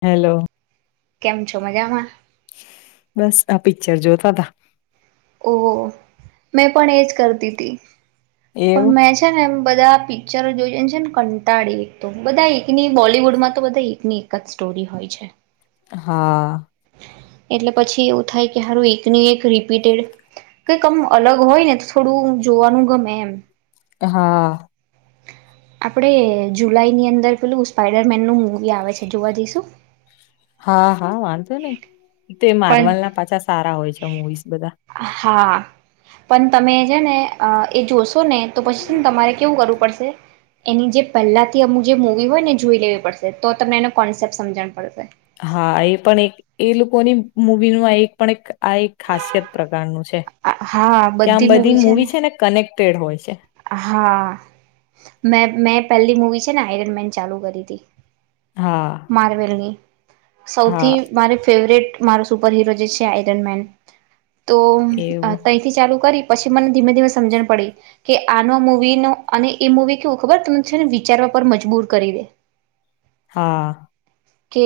Hello કેમ છો મજામાં બસ આ પિક્ચર જોતા તા ઓહ મેં પણ એજ કરતી હતી એવું પણ મેં છે ને એમ બધા પિક્ચર જોઈ છે ને કંટાળી એક તો બધા એકની બોલીવુડમાં તો બધા એકની એક જ સ્ટોરી હોય છે હા એટલે પછી એવું થાય કે સારું એક ની એક રિપીટેડ કઈકમ અલગ હોય ને તો થોડું જોવાનું ગમે એમ હા આપણે જુલાઈ ની અંદર પેલું સ્પાઈડર મેન નું મવી આવે છે જોવા જઈશું હા હા વાંધો નઈ તે પણ મારવલ ના પાછા સારા હોય છે મુવીઝ બધા હા પણ તમે છે ને એ જોશો ને તો પછી ને તમારે કેવું કરવું પડશે એની જે પહેલા થી અમુ જે મવી હોય ને જોઈ લેવી પડશે તો તમને એનો કોન્સેપ્ટ સમજણ પડશે હા એ પણ એક એ લોકોની મુવી ન એક પણ એક આ એક ખાસિયત પ્રકારનું છે કે આમ બધી મુવી છે ને કનેક્ટ તેડ હોય છે હા મે મેં પહેલી મુવી છે ને આઈરન મેન ચાલુ કરી હતી હા માર્વેલની હા સૌથી મારે ફેવરેટ મારો સુપર હિરો જે છે આઈરન મેન તો એવું તયથી ચાલુ કરી પછી મને ધીમે ધીમે સમજણ પડી કે આનો મૂવી ન અને એ મૂવી કેવું ખબર તમને છે ને વિચારવા પર મજબૂર કરી દે હા કે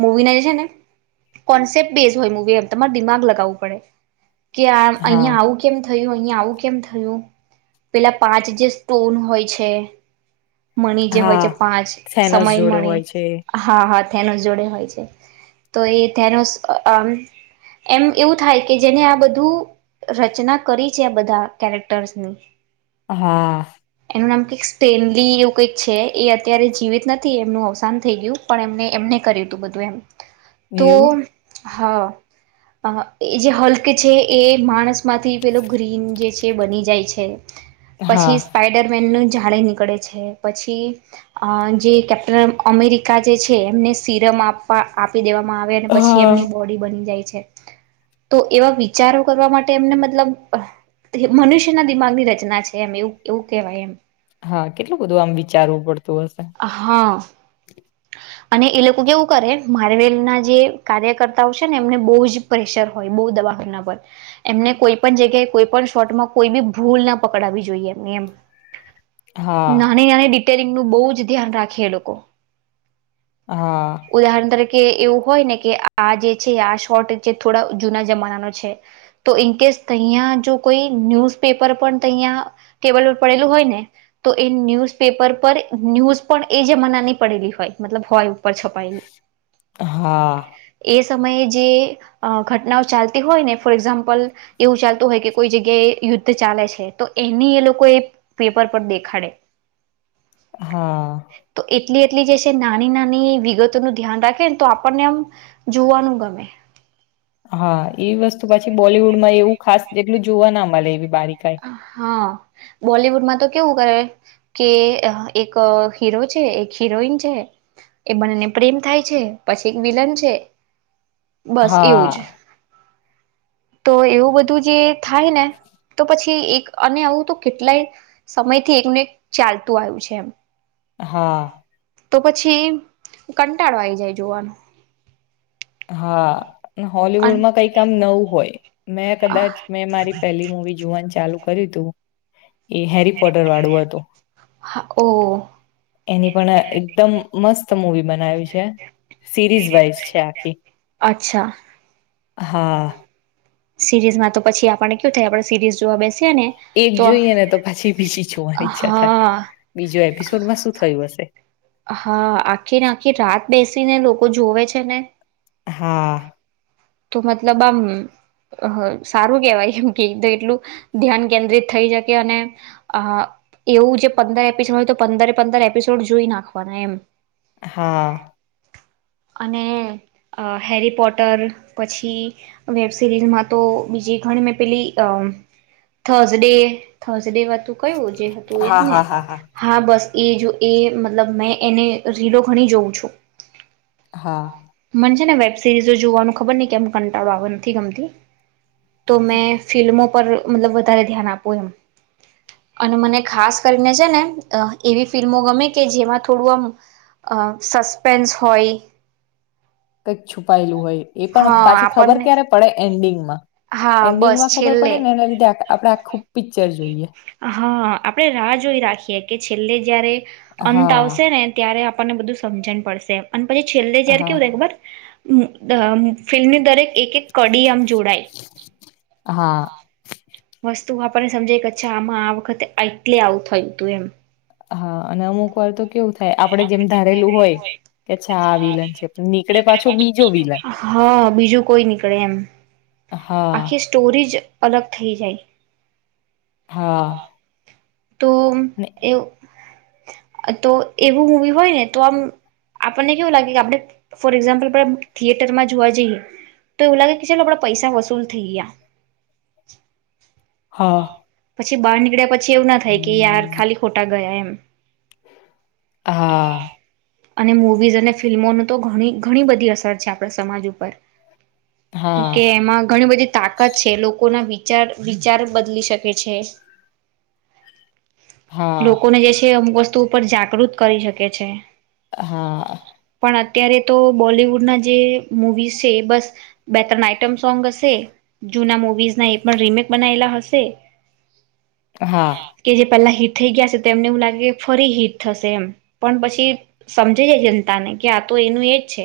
મૂવી ના જે છે ને કોન્સેપ્ટ બેઝ હોય મૂવી એમ તમારે દિમાગ લગાવવું પડે કે આમ હા અહિયાં આવું કેમ થયું અહીંયા આવું કેમ થ થયું પેલા પાંચ જે સ્ટોન હોય છે મણી જે હોય હા છે પાંચ સેનસ સમય જોડે મણી હોય છે હા હા થેનોસ જોડે હોય છે તો એ થેનોસ એમ એવું થાય કે જેને આ બધું રચના કરી છે આ બધા કેારેક્ટરસ ન હા એનું નામ કઈક સ્ટેનલી એવું કઈક છે એ અત્યારે જીવિત નથી એમનું અવસાન થઈ ગયું પણ એમને એમને કર્યું તું બધું એમ તો એવું હા એ જે હલ્કે છે એ માણસ માંથી પેલો ગ્રીન બની જાય છે હા પછી સ્પાઈડરમેનનું ભાડે નીકળે છે પછી જે કેપ્ટન અમેરિકા જે છે એમને સીરમ આપવા દેવામાં આવે અને પછી હા એમની બોડી બની જાય છે તો એવા વિચારો કરવા માટે એમને મતલબ મનુષ્યના દિમાગની રચના છે એમ એવું એવું કેહેવાય એમ હા કેટલું બધું આમ વિચારવું પડતું હશે હા અને એ લોકો કેવું કરે માર્વેલ ના જે કાર્યકર્તાઓ છે ને એમને બહુ જ પ્રેશર હોય બહુ દબખના પર એમને કોઈ પણ જગ્યાએ કોઈ પણ શોર્ટમાં કોઈ બી ભૂલ ના પકડવી જોઈએ એમની એમ હા નાની નાણે ંગ નું બહુ ધ્યાન રાખીએ એ લોકો હા ઉદાહરણ તરીખ કે એવું હોય ને કે આ જે છે આ શોર્ટ થોડા જૂના જમાના ન છે તો ઇન કેસ તહં જો કોઈ ન્યૂઝ પેપર પણ તહં ટેબલ પર પડેલું હોય ને તો એ ન્યૂઝ પેપર પર ન્યૂઝ પણ એ જમાનાની પડેલી હોય મતલબ હોય પર છપાયલી હા, એ સમયે જે ઘટનાઓ ચાલતી હોય ને ફોર એક્ઝામ્પલ એવું ચાલતું હોય કે કોઈ જગ્યાએ યુદ્ધ ચાલે છે તો એની એ લોકો એ પેપર પર દેખાડે હા તો એટલી એટલી જેશે નાની નાની વિગતો નું ધ્યાન રાખે ને તો આપણને આમ જોવાનું ગમે હા એ વસ્તુ પછી બોલવુડમાં એવું ખાસ જેટલું જોવા ના મળે એ હા બોલિવુડમાં તો કેવું કરે કે એક હીરો છે એક હિરોઈન છે એ બનેને પ્રેમ થાય છે પછી એક વિલન છે બસ એવું જ હા, તો એવું બધું જે થાયને પછી એક અને આવું તો કેટલાય સમયથી એકનું એક ચાલતું આવ્યું છે એમ હા તો પછી કંટાળવા આવીઈ જાય જોવાનું હા અને હોલવુડમાં કઈ કામ નવું હોય મેં કદાચ હા મેં મારી પહેલી મુવી જોવાનું ચાલુ કર્યું તું એ હેરી પોટર વાળું હતું ઓહ એની પણ એકદમ મસ્ત મૂવી બનાવી્યું છે સિરીઝ વાઈઝ છે અચ્છા હા સિરીઝમાં તો પછી આપડને કયુ થાય આપણે સીરીઝ જોવા બેસી ને એક જોઈએ ને તો પછી બીજી જોવાની ઈચ્છા થાય. હા બીજો એપિસોડમાં શું થયું હશે? હા આખીને આખી રાત બેસીને લોકો કો જોવે છે ને હા તો મતલબ આમ સારું કેહેવાય એમ કે એટલું ધ્યાન કેન્દ્રિત થઈ શકે અને એવું જે પંદર એપિસોડ હોય તો પંદરે પંદર એપિસોડ જોઈ નાખવાના એમ હા અને હેરી પોટર પછી વેબ સિરીઝમાં તો બીજી ઘણી મે પેલી અ થર્સડે થસ ેું કયું જે હતું એ જ હા, ને હા, હા, હા બસ એ જો એ મતલબ મેં એને રીલો ઘણી જોઉં છું હા ને વેબ સિરીઝો જોવાનું ખબર ન કેમ કંટાળો આવે નથી ગમતી તો મેં ફિલ્મો પર મતલબ વધારે ધ્યાન આપવું એમ અને મને ખાસ કરીને છે ને એવી ફિલ્મો ગમે કે જેમાં થોડું આમ સસ્પેન્સ હોય કઈક છુપાયેલું હોય એ પણ હા પાછી ખબર આપણને ક્યારે પડે એન્ડિંગમાં હા બસ એન્ડિંગમાં ખબર છેલ્લે પડે ને એના લીધે આપડે આ ખુબ પિક્ચર જોઈએ હા આપણે રાહ જોઈ રાખીએ કે છેલ્લે જયારે અંત હા આવશે ને ત્યારે આપને બધું સમજણ પડશે અને છેલ્લે જેાર હા કેવું એક બ ફિલ્મની દરેક એક એક કડી આમ હા જોડાયસ્ તું આપણને સમજે અચ્છા આમાં આ વખતે એટલે આવું થયું હતું એમ હા અને અમુક વાર તો કેવું થાય આપડે જેમ ધારેલું હોય કે અચ્છા આ વિલન છે નીકળે પાછો બીજો વિલન બીજું હા બીજું કોઈ નીકળે એમ હા આખી સ્ટોરી જ અલગ થઈ જાય હા તો અને એવું તો એવું મુવી હોય ને તો આમ આપણને કેવું લાગે કે આપણે ફોર એક્ઝામ્પલ થિયેટરમાં જોવા જઈએ તો એવું લાગે કે ચાલો આપડા પૈસા વસૂલ થઈ ગયા હા પછી બાર નીકળ્યા પછી એવું થાય કે યાર ખાલી ખોટા ગયા એમ હા અને મૂવીઝ અને ફિલ્મોનું તો ઘણી ઘણી બધી અસર છે આપણા સમાજ ઉપર કે હા એમાં ઘણી બધી તાકાત છે લોકો ના ભી વિચાર વિચાર બદલી શકે છે હા લોકોને જે છે અમુક વસ્તુ [unintelligible] જાગૃત કરી શકે છે હા પણ અત્યારે તો બોલિવુડના જે મુવીઝ છે એ બસ બે ત્રણ આઈટમ સોંગ હશે જૂના મુવીઝના એ પણ રીમેક બનાયલા હશે હા કે જે પહેલા હીટ થઈ ગયા છે તો એમને એવું લાગે ફરી હીટ થશે એમ પણ પછી સમજે જાય જનતાને કે આ તો એનું એજ છે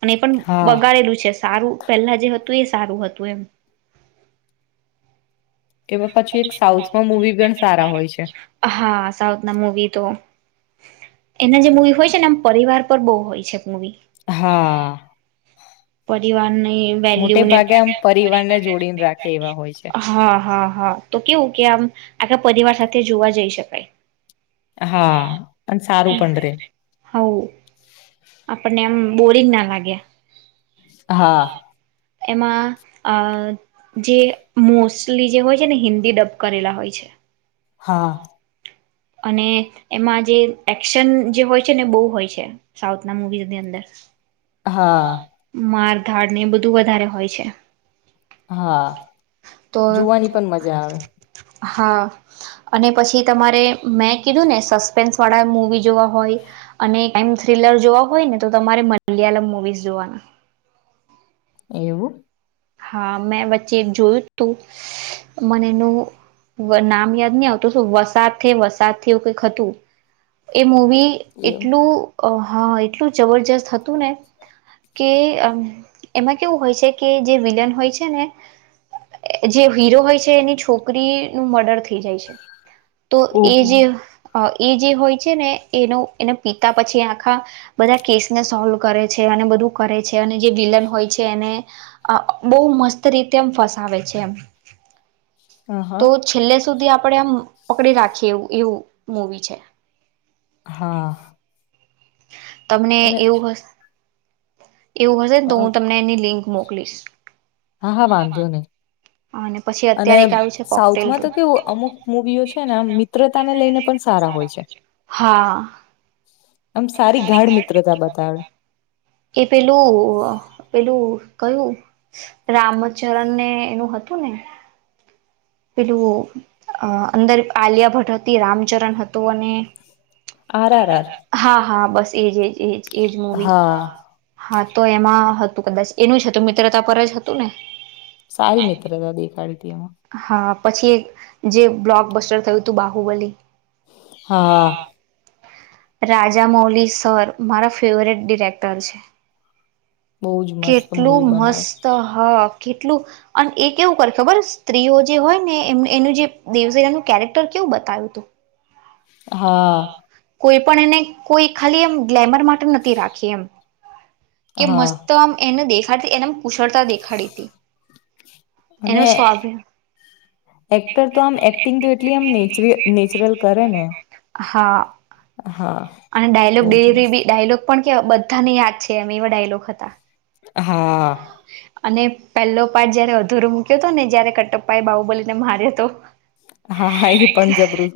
અને એ પણ હા બગાડેલું છે. સારું પેલા જે હતું એ સારું હતું એમ. કે પછી એક સાઉથમાં મૂવી પણ સારા હોય છે. હા સાઉથ ના મૂવી તો એના જે મવી હોય છે ને આમ પરિવાર પર બહુ હોય છે મૂવી. હા. પરિવારને. મોટે વાળું ને ભાગે આમ પરિવારને પરિવાર ને જોડીને જોડે એવા રાખે. હોય છે. હા હા! [unintelligible] હા તો કેવું કે આમ આખા પરિવાર સાથે જોવા જઈ શકાય. હા, પણ સારું પણ રહે. હવ આપણને એમ બોરિંગ ના લાગે. હા. એમાં, અ જે મોસ્ટલી જે હોય છે ને હિન્દી ડબ કરેલા હોય છે. હા. અને, એમાં જે એક્શન જે હોય છે ને બહુ હોય છે, સાઉથના મવીઝની અંદર. હા. ાડ ને એ બધું વધારે હોય છે. હા, તો જોવાની પણ મજા આવે. હા, અને પછી તમારે મેં કીધું ને સસ્પેન્સ વાળા મુવી જોવા હોય, અને ટાઈમ થ્રિલર જોવા હોય ને તો તમારે મલયાલમ મુવી જોવાના. એવું? હા મેં વચ્ચે જોયું હતું, મને એનું નામ યાદ નહી આવતું વસા વસાવું કઈક હતું. મૂવી એવું એટલું હા એટલું જબરજસ્ત હતું ને, કે એમાં કેવું હોય છે કે જે વિલન હોય છે ને જે હીરો હોય છે એની છોકરીનું મર્ડર થઈ જાય છે. તો એ ઓહો જે હોય. એ જે હોય છે ને એનો એને પિતા પછી આખા બધા કેસને સોલ્વ કરે છે અને બધું કરે છે અને જે વિલન હોય છે એને આ બહુ મસ્ત રીતે એમ ફસાવે છે એમ. હ હા તો છેલ્લે સુધી આપ આપણે આમ પકડી રાખીએ એવું એવું મૂવી છે. હા. તમને અને એવું હશ. એવું હશે અ ને હું તમને એની લિંક. મોકલીશ. હા હા, વાંધો નઈ. અને પછી અને અત્યારે એક આવ્યું છે કોકટેલ સાઉથમાં ટુ તો કેવું અમુક મૂવીઓ છેને એમ મિત્રતાને લઈને પણ સારા હોય છે. હા. આમ સારી ગાઢ મિત્રતા બતાવે એ પેલું પેલું કયું રામચરણને એનું હતું ને પેલું અંદર આલિયા ભટ્ટ હતી રામચરણ હતું અને આર આર આર હા હા બસ એજ એજ એજ એજ મુવી હા હા તો એમાં હતું કદાચ એનું જ હતું મિત્રતા પર જ હતું ને સારી મિત્રતા દેખાડી ત હા પછી જે બ્લોક બસ્ટર થયું હતું બાહુબલી હા રાજા મૌલ બહુ જ મસ્ત કેટલું મૂવી બનાવે મસ્ત હ કેટલું અને એ કેવું કરે ખબર સ્ત્રીઓ જે હોય ને એમ એનું જે દેવસરાનું કેરેક્ટર કેવું બતાવ્યું તું હા કોઈ પણ એને કોઈ ખાલી એમ ગ્લેમર માટે નથી રાખી એમ કે હા મસ્ત આમ એને દેખ આ એને કુશળતા દેખાડી હતી એનું અને સ્વાભ એક્ટર તો આમ એક્ટિંગ તો એટલી આમ ને નેચરલ કરે ને હા હા અને ડાયલોગ બહુ જ ડિેલરી મસ્ત બી ડાયલોગ પણ કે બધા ને યાદ છે એમ એવા ડાયલોક હતા હા અને પહેલો પ્ટ જયારે અધુર મૂક્યો હતો ને જયારે કટપપાઈ બાહુબલીને માર્યો હતો હા એ પણ જબરું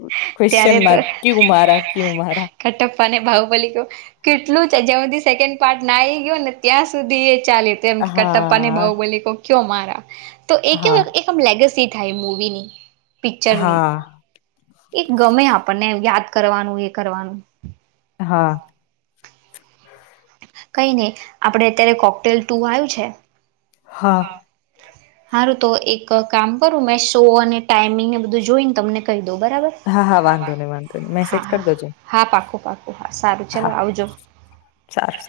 ત્યારે ક્વેશ્ચન તો માર્ કયુ મારા ક્યુ મારા કટપ્પાને બાહુબલી કહ્યું કેટલું જ્યાં સુધી સેકન્ડ પાર્ટ ના આવી ગયયો ને ત્યાં સુધી એ ચાલે કટપ્પ ને હા ભઉ બોલી કો ક્યો માારા તો એય હા એકમ લેગસી થાય મૂવી નની પિક્ચરની હા એ ગમે આપણને યાદ કરવાનું એ કરવાનું હા કઈ નહી આપડે અત્યારે કોકટેલ ટુ આવ્યું છે હા સારું તો એક કામ કરું મેં શો અને ટાઈમિંગ એને બધું જોઈને તમને કઈ હા હા વાંધો નહી વાંધો ન હા મેસેજ હા કરી દો જે હા પાકું પાકું હા સારું ચાલો આવજો સારું સારું